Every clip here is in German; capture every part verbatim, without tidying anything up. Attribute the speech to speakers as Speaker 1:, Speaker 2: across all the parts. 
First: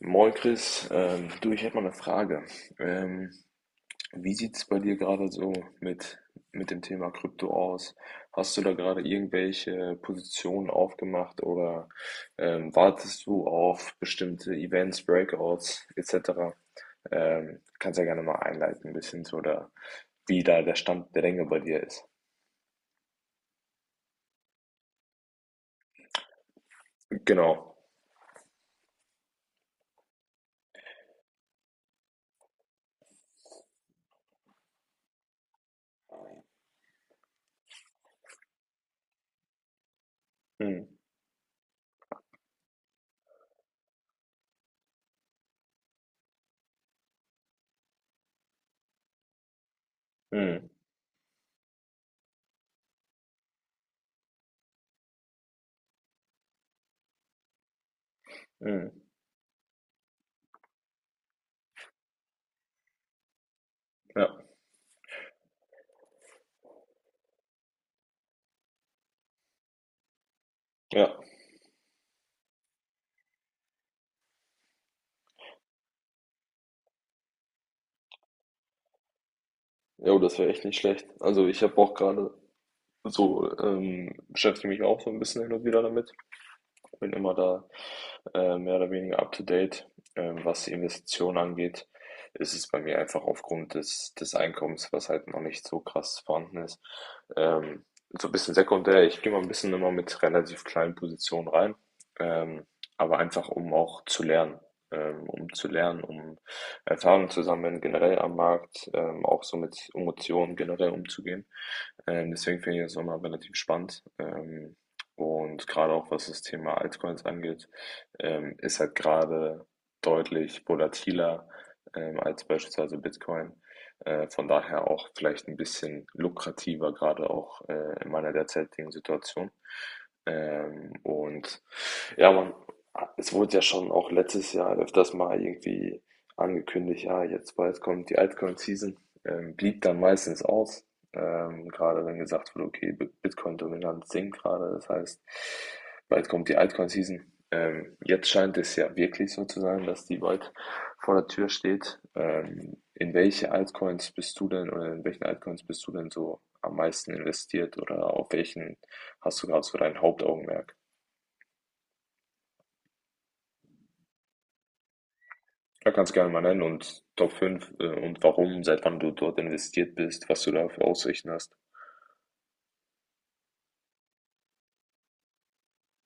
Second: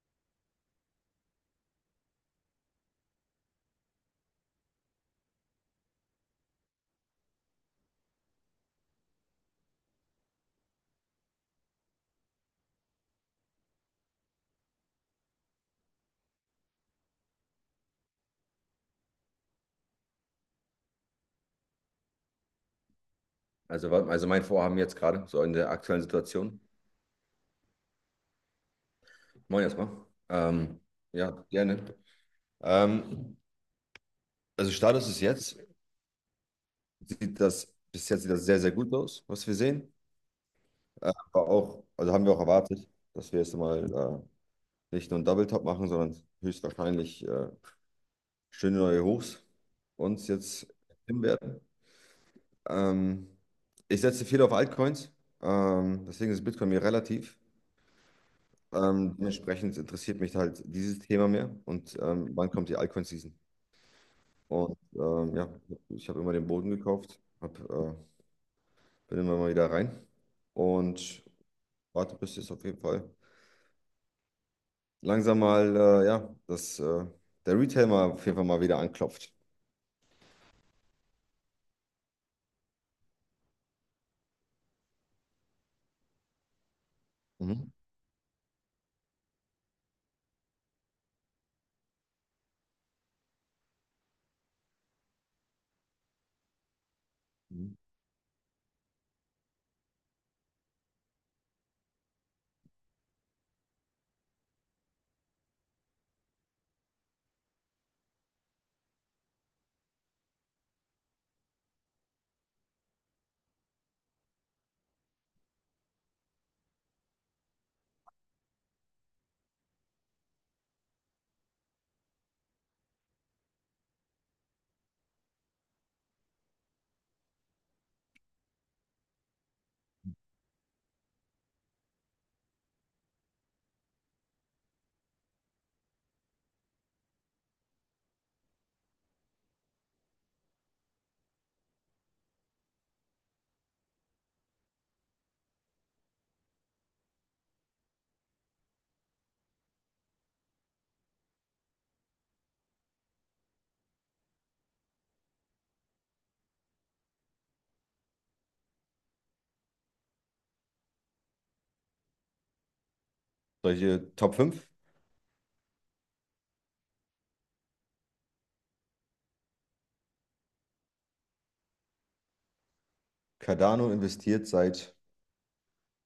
Speaker 1: Moin Chris, ähm, du, ich hätte mal eine Frage. Ähm, wie sieht es bei dir gerade so mit, mit dem Thema Krypto aus? Hast du da gerade irgendwelche Positionen aufgemacht oder ähm, wartest du auf bestimmte Events, Breakouts et cetera? Ähm, kannst ja gerne mal einleiten ein bisschen zu oder wie da der Stand der Dinge bei dir ist.
Speaker 2: Also, wa- also mein Vorhaben jetzt gerade, so in der aktuellen Situation.
Speaker 1: Genau.
Speaker 2: Moin erstmal. Ähm, ja, gerne. Ähm, also Status ist jetzt, sieht das, bis jetzt sieht das sehr, sehr gut aus, was wir sehen.
Speaker 1: Hm,
Speaker 2: Äh, Aber auch, also haben wir auch erwartet, dass wir jetzt mal äh, nicht nur einen Double Top machen, sondern höchstwahrscheinlich äh, schöne neue Hochs uns
Speaker 1: hm,
Speaker 2: jetzt hin werden. Ähm, Ich setze viel auf Altcoins, ähm, deswegen ist Bitcoin mir relativ.
Speaker 1: hm.
Speaker 2: Ähm, dementsprechend interessiert mich halt dieses Thema mehr, und ähm, wann kommt die Alcon-Season?
Speaker 1: Ja,
Speaker 2: Und ähm, ja, ich habe immer den Boden gekauft, hab, äh, bin immer mal wieder rein
Speaker 1: ja.
Speaker 2: und warte, bis jetzt auf jeden Fall langsam mal, äh, ja, dass äh, der Retail mal auf jeden Fall mal wieder anklopft.
Speaker 1: Jo, das wäre echt nicht schlecht. Also ich habe auch gerade. So, ähm, beschäftige mich auch so ein bisschen hin und wieder damit, bin immer da,
Speaker 2: Mhm.
Speaker 1: äh, mehr oder weniger up to date. Ähm, was die Investitionen angeht, ist es bei mir einfach aufgrund des, des Einkommens, was halt noch nicht so krass vorhanden ist,
Speaker 2: Mhm.
Speaker 1: ähm, so ein bisschen sekundär. Ich gehe mal ein bisschen immer mit relativ kleinen Positionen rein, ähm, aber einfach um auch zu lernen. Ähm, um zu lernen, um Erfahrungen zu sammeln, generell am Markt, ähm, auch so mit Emotionen generell umzugehen. Ähm, deswegen finde ich das immer relativ spannend. Ähm, und gerade auch was das Thema Altcoins angeht, ähm, ist halt gerade deutlich volatiler ähm, als beispielsweise Bitcoin. Äh, von daher auch vielleicht ein bisschen lukrativer, gerade auch äh, in meiner derzeitigen Situation. Ähm, und ja, man, es wurde ja schon auch letztes Jahr öfters mal irgendwie angekündigt, ja, jetzt bald kommt die Altcoin-Season, ähm, blieb dann meistens aus. Ähm, gerade wenn gesagt wird, okay, Bi- Bitcoin-Dominanz sinkt gerade, das heißt, bald kommt die Altcoin-Season. Ähm, jetzt scheint es ja wirklich so zu sein, dass die bald vor der Tür steht. Ähm, in welche Altcoins bist du denn oder in welchen Altcoins bist du denn so am meisten investiert oder auf welchen hast du gerade so dein Hauptaugenmerk?
Speaker 2: Solche Top fünf?
Speaker 1: Da kannst du gerne mal nennen und Top fünf äh, und warum, seit wann du dort investiert bist, was du da für Aussichten hast.
Speaker 2: Cardano investiert seit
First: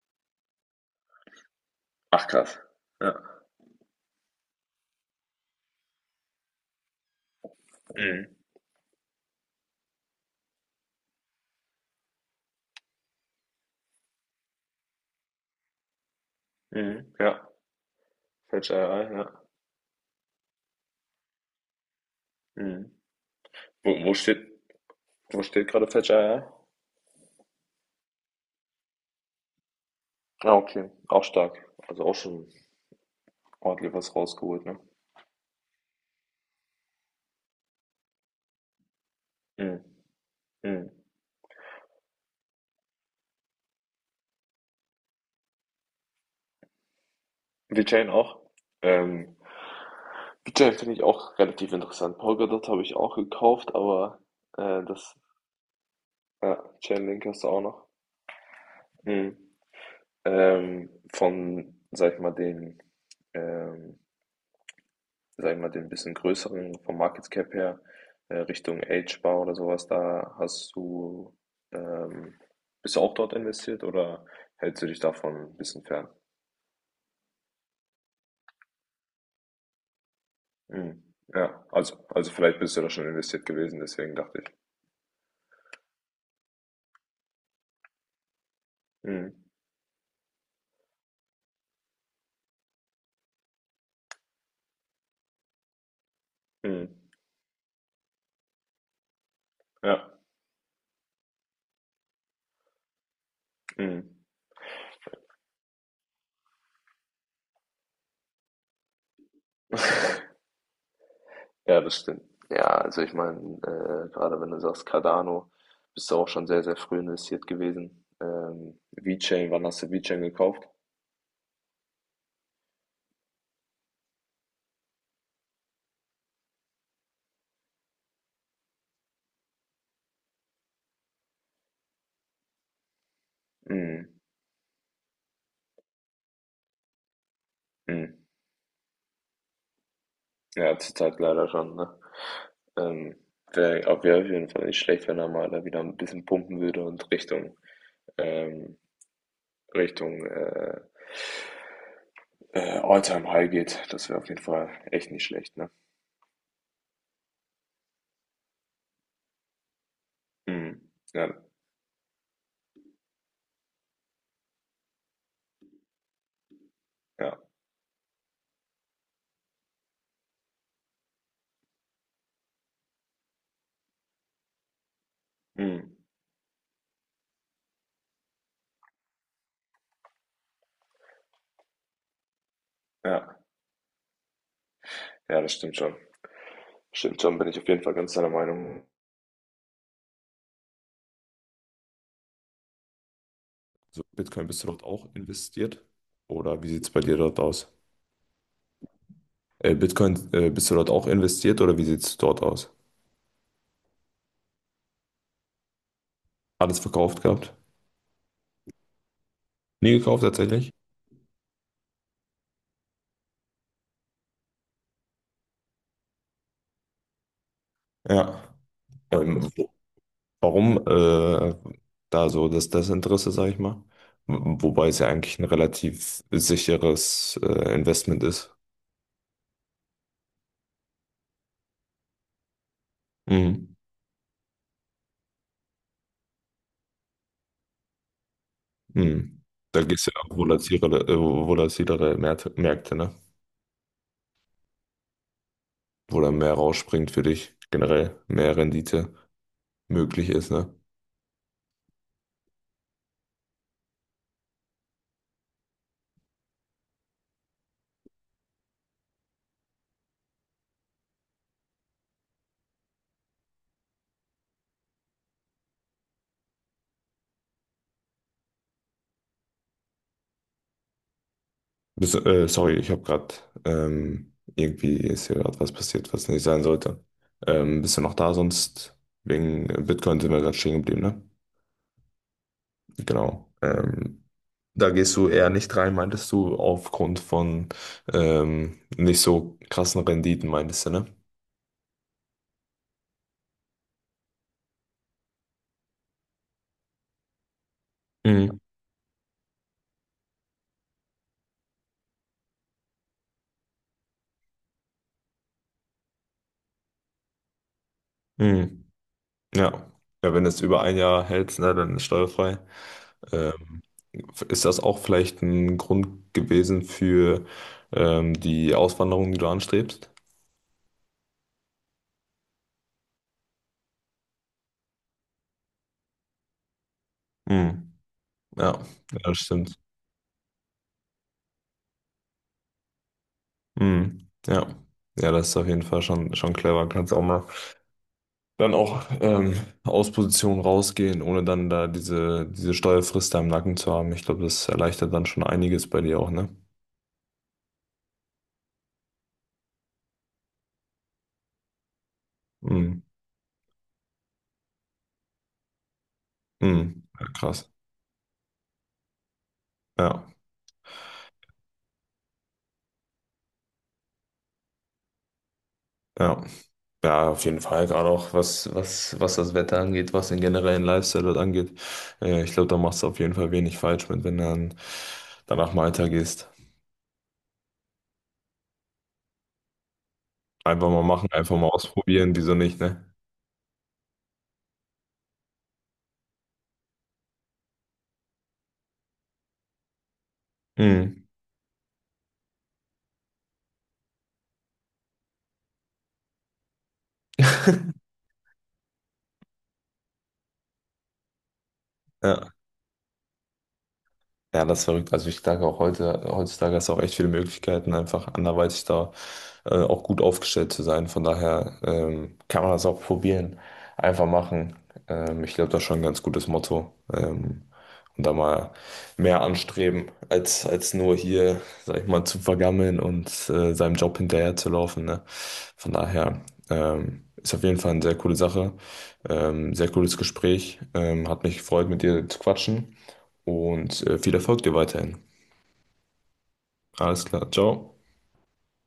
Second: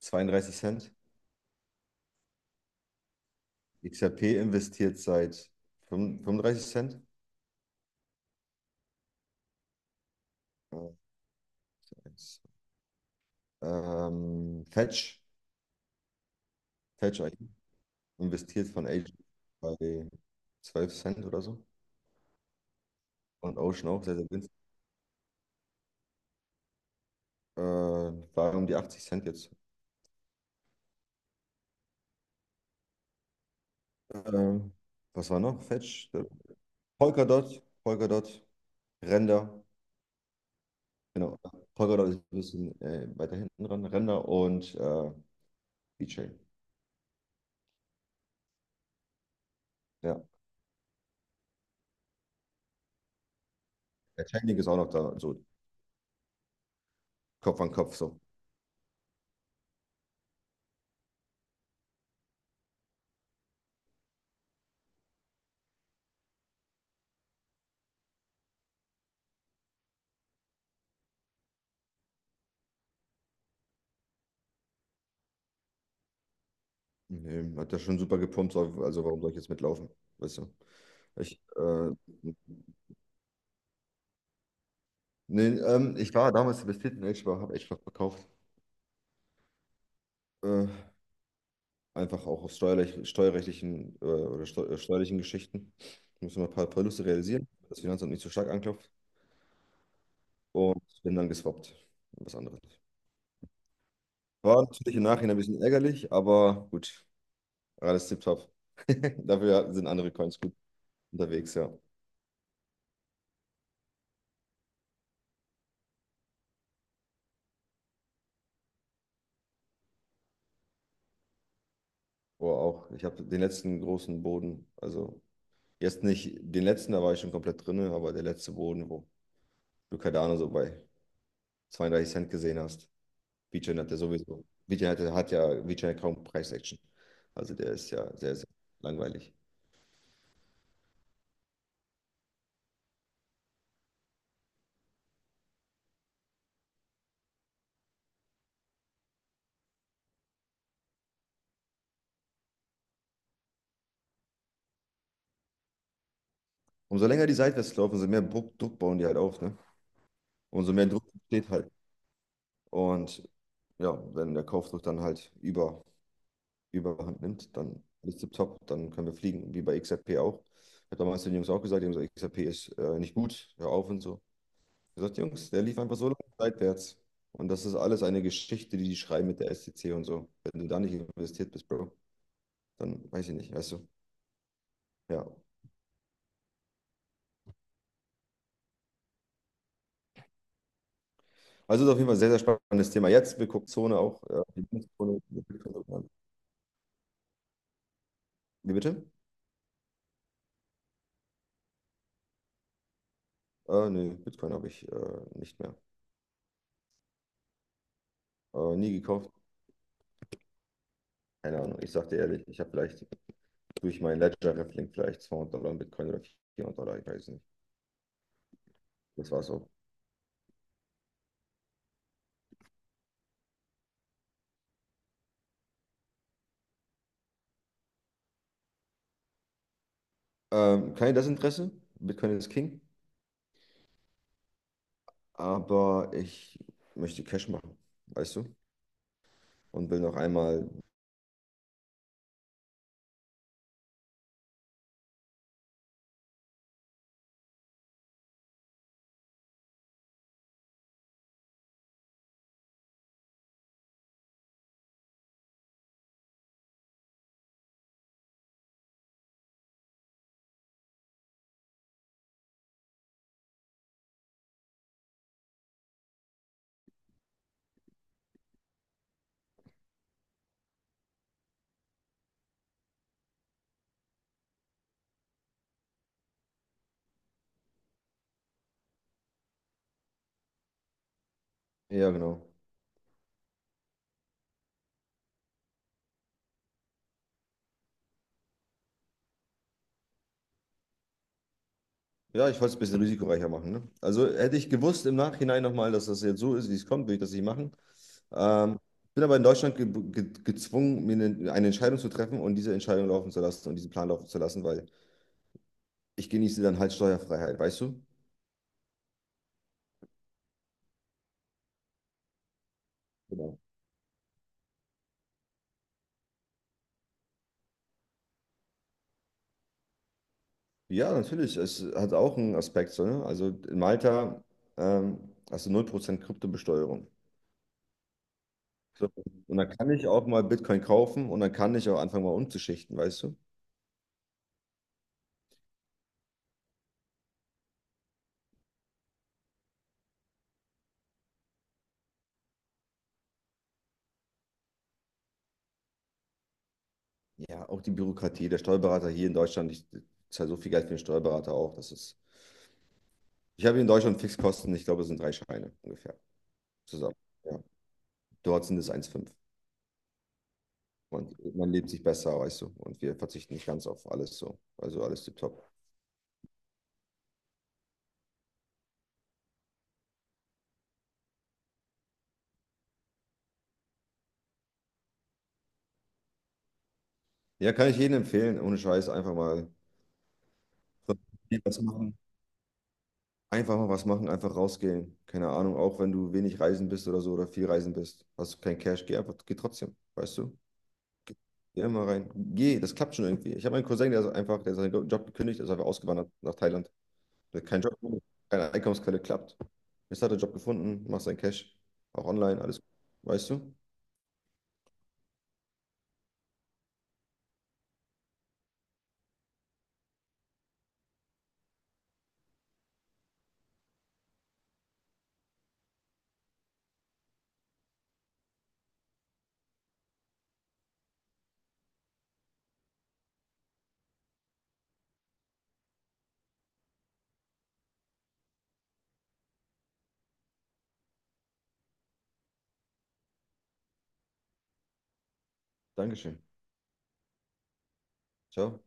Speaker 2: zweiunddreißig Cent,
Speaker 1: Ach krass. Ja.
Speaker 2: X R P investiert seit fünfunddreißig Cent,
Speaker 1: Mhm.
Speaker 2: äh, ähm, Fetch.
Speaker 1: Mhm.
Speaker 2: Fetch
Speaker 1: Ja.
Speaker 2: investiert
Speaker 1: Fällt
Speaker 2: von
Speaker 1: ja,
Speaker 2: Agent
Speaker 1: ja.
Speaker 2: bei zwölf Cent oder so.
Speaker 1: Mhm.
Speaker 2: Und Ocean
Speaker 1: Wo,
Speaker 2: auch
Speaker 1: wo
Speaker 2: sehr, sehr
Speaker 1: steht,
Speaker 2: günstig.
Speaker 1: wo steht gerade Fetcher? Ja?
Speaker 2: Äh, war um die achtzig Cent jetzt.
Speaker 1: Ah, okay. Auch stark. Also auch schon ordentlich was
Speaker 2: Äh,
Speaker 1: rausgeholt, ne?
Speaker 2: was war noch? Fetch? Äh, Polkadot, Polkadot, Render.
Speaker 1: Mhm. Mhm.
Speaker 2: Genau. Polkadot ist ein bisschen äh, weiter hinten dran. Render und äh, VeChain.
Speaker 1: VeChain auch. Ähm,
Speaker 2: Ja.
Speaker 1: VeChain finde ich auch relativ interessant. Polkadot habe ich auch gekauft, aber
Speaker 2: Der Chainlink ist auch
Speaker 1: äh,
Speaker 2: noch
Speaker 1: das
Speaker 2: da, so
Speaker 1: ja, Chainlink hast du auch
Speaker 2: Kopf an
Speaker 1: noch.
Speaker 2: Kopf. So.
Speaker 1: Mhm. Ähm, von, sag ich mal, den ähm, sag ich mal, den bisschen größeren vom Market Cap her, äh, Richtung Agebar oder sowas, da hast du, ähm, bist du auch dort investiert oder hältst du dich davon ein bisschen fern?
Speaker 2: Nee, hat ja schon super gepumpt, so, also warum soll ich jetzt mitlaufen? Weißt du?
Speaker 1: Mhm.
Speaker 2: Ich,
Speaker 1: Ja,
Speaker 2: äh,
Speaker 1: also, also vielleicht bist du da schon investiert gewesen, deswegen dachte ich.
Speaker 2: nee, ähm, ich war damals investiert in Edge, aber habe Edge verkauft.
Speaker 1: Mhm.
Speaker 2: Äh, Einfach auch aus steuerlich, steuerrechtlichen äh, oder steu äh, steuerlichen Geschichten. Ich muss immer ein paar
Speaker 1: Mhm.
Speaker 2: Verluste realisieren, damit das Finanzamt nicht so stark anklopft.
Speaker 1: Ja.
Speaker 2: Und bin dann geswappt. Was anderes.
Speaker 1: Mhm.
Speaker 2: War natürlich im Nachhinein ein bisschen ärgerlich, aber gut, alles tipptopp. Dafür sind andere Coins gut unterwegs, ja.
Speaker 1: Ja, das stimmt. Ja, also ich meine, äh, gerade wenn du sagst Cardano, bist du auch schon sehr, sehr früh investiert gewesen. Ähm, VeChain, wann hast du VeChain gekauft?
Speaker 2: Boah, auch. Ich habe den letzten großen Boden, also jetzt nicht den letzten, da war ich schon komplett drin, aber der letzte Boden, wo du Cardano so bei zweiunddreißig Cent gesehen hast. Vigen hat ja
Speaker 1: Mhm.
Speaker 2: sowieso, Vigen hat, hat ja, Vigen hat kaum Preis-Action. Also der ist ja
Speaker 1: Mhm.
Speaker 2: sehr, sehr langweilig.
Speaker 1: Ja, zurzeit leider schon, ne? Ähm, wäre auf wär auf jeden Fall nicht schlecht, wenn er mal da wieder ein bisschen pumpen würde und Richtung, ähm, Richtung äh, äh, All-Time-High geht. Das wäre auf jeden Fall echt nicht schlecht, ne?
Speaker 2: Umso länger die Seitwärts laufen, umso mehr Druck, Druck bauen die halt auf, ne? Umso
Speaker 1: Mhm.
Speaker 2: mehr Druck
Speaker 1: Ja,
Speaker 2: steht halt. Und ja, wenn der Kaufdruck dann halt über, überhand
Speaker 1: ja,
Speaker 2: nimmt, dann ist es top, dann können wir fliegen, wie bei X R P auch. Ich habe damals den Jungs auch gesagt, die haben gesagt, X R P ist äh, nicht gut, hör auf und so. Ich habe gesagt, Jungs, der lief einfach
Speaker 1: mhm.
Speaker 2: so lange seitwärts. Und das ist alles eine Geschichte, die die schreiben mit der S T C und so. Wenn du da nicht investiert bist, Bro, dann weiß ich
Speaker 1: Ja,
Speaker 2: nicht, weißt du. Ja.
Speaker 1: ja, das stimmt schon. Stimmt schon, bin ich auf jeden Fall ganz deiner Meinung.
Speaker 2: Also ist auf jeden Fall ein sehr, sehr spannendes Thema. Jetzt, wir gucken Zone
Speaker 1: So,
Speaker 2: auch, äh,
Speaker 1: Bitcoin, bist
Speaker 2: die
Speaker 1: du dort auch
Speaker 2: Bitcoin,
Speaker 1: investiert? Oder wie sieht es bei dir dort aus?
Speaker 2: wie bitte?
Speaker 1: Äh, Bitcoin, äh, bist du dort auch investiert oder wie sieht es dort aus?
Speaker 2: Äh, nee, Bitcoin habe ich äh, nicht mehr.
Speaker 1: Alles verkauft gehabt?
Speaker 2: Äh, nie gekauft.
Speaker 1: Nie gekauft tatsächlich?
Speaker 2: Keine Ahnung. Ich sag dir ehrlich, ich habe vielleicht durch meinen Ledger-Raffling vielleicht zweihundert Dollar in Bitcoin oder vierhundert Dollar, ich weiß nicht.
Speaker 1: Ja.
Speaker 2: Das
Speaker 1: Ähm,
Speaker 2: war's auch.
Speaker 1: wo- Warum äh, da so das Desinteresse, sage ich mal? W- Wobei es ja eigentlich ein relativ sicheres äh, Investment ist.
Speaker 2: Ähm, kein Desinteresse. Bitcoin ist King.
Speaker 1: Mhm.
Speaker 2: Aber ich möchte Cash machen, weißt du?
Speaker 1: Mhm. Da
Speaker 2: Und
Speaker 1: geht
Speaker 2: will
Speaker 1: es ja
Speaker 2: noch
Speaker 1: auch
Speaker 2: einmal,
Speaker 1: volatilere, äh, volatilere Märkte, Märkte, ne? Wo dann mehr rausspringt für dich, generell mehr Rendite möglich ist, ne? Bist, äh, sorry, ich habe gerade, ähm, irgendwie ist hier gerade was passiert, was nicht sein sollte. Ähm, bist du noch da? Sonst wegen Bitcoin sind wir gerade stehen geblieben, ne?
Speaker 2: ja, genau.
Speaker 1: Genau. Ähm, da gehst du eher nicht rein, meintest du, aufgrund von ähm, nicht so krassen Renditen, meintest du, ne?
Speaker 2: Ja, ich wollte es ein bisschen risikoreicher machen. Ne? Also hätte ich gewusst im Nachhinein nochmal, dass das jetzt so ist, wie es kommt, würde ich das nicht machen.
Speaker 1: Mhm.
Speaker 2: Ähm, bin aber in Deutschland ge ge gezwungen, mir eine, eine Entscheidung zu treffen und diese Entscheidung laufen zu lassen und diesen Plan laufen zu lassen, weil ich genieße dann halt Steuerfreiheit, weißt du?
Speaker 1: Mhm. Ja. Ja, wenn du es über ein Jahr hält, ne, dann ist steuerfrei.
Speaker 2: Genau.
Speaker 1: Ähm, ist das auch vielleicht ein Grund gewesen für ähm, die Auswanderung, die du anstrebst?
Speaker 2: Ja, natürlich. Es hat auch einen Aspekt. So, ne? Also in Malta ähm, hast du null Prozent Kryptobesteuerung.
Speaker 1: Mhm. Ja,
Speaker 2: So.
Speaker 1: ja, das
Speaker 2: Und dann
Speaker 1: stimmt.
Speaker 2: kann ich auch mal Bitcoin kaufen und dann kann ich auch anfangen, mal umzuschichten, weißt du?
Speaker 1: Mhm. Ja. Ja, das ist auf jeden Fall schon, schon clever. Kannst auch mal dann auch, ähm, aus Position rausgehen, ohne dann da diese, diese Steuerfrist da im Nacken zu haben. Ich glaube, das erleichtert dann schon einiges bei dir auch, ne?
Speaker 2: Ja, auch die Bürokratie. Der Steuerberater hier in Deutschland, ich zahle so viel Geld für den Steuerberater auch. Das ist,
Speaker 1: Mhm.
Speaker 2: ich habe hier in Deutschland Fixkosten, ich glaube, es sind drei Scheine ungefähr
Speaker 1: Mhm.
Speaker 2: zusammen.
Speaker 1: Ja,
Speaker 2: Ja.
Speaker 1: krass.
Speaker 2: Dort sind es eins Komma fünf.
Speaker 1: Ja,
Speaker 2: Man, man lebt sich besser, weißt du. Und wir verzichten nicht ganz auf alles so. Also alles tipptopp.
Speaker 1: ja. Ja, auf jeden Fall. Gerade auch was, was, was das Wetter angeht, was den generellen Lifestyle dort angeht. Äh, ich glaube, da machst du auf jeden Fall wenig falsch mit, wenn du dann danach Malta gehst.
Speaker 2: Ja, kann ich jedem empfehlen. Ohne Scheiß, einfach mal
Speaker 1: Einfach mal machen, einfach mal
Speaker 2: was machen.
Speaker 1: ausprobieren, wieso nicht, ne?
Speaker 2: Einfach mal was machen, einfach rausgehen. Keine Ahnung, auch wenn du wenig reisen bist oder so oder viel reisen bist, hast du kein Cash, geh einfach, geh trotzdem, weißt du?
Speaker 1: Mhm.
Speaker 2: Geh immer rein. Geh, das klappt schon irgendwie. Ich habe einen Cousin, der ist einfach, der hat seinen Job gekündigt, ist einfach ausgewandert nach Thailand. Der hat keinen Job, keine Einkommensquelle, klappt. Jetzt hat er einen Job gefunden, macht seinen Cash, auch
Speaker 1: Ja.
Speaker 2: online, alles gut, weißt du?
Speaker 1: Ja, das ist verrückt. Also ich denke auch heute, heutzutage hast du auch echt viele Möglichkeiten, einfach anderweitig da äh, auch gut aufgestellt zu sein. Von daher ähm, kann man das auch probieren, einfach machen. Ähm, ich glaube, das ist schon ein ganz gutes Motto. Ähm, und da mal mehr anstreben, als, als nur hier, sag ich mal, zu vergammeln und äh, seinem Job hinterher zu laufen. Ne? Von daher ähm, ist auf jeden Fall eine sehr coole Sache. Ähm, sehr cooles Gespräch. Ähm, hat mich gefreut, mit dir zu quatschen. Und äh, viel Erfolg dir weiterhin.
Speaker 2: Dankeschön.
Speaker 1: Alles klar, ciao.
Speaker 2: Ciao.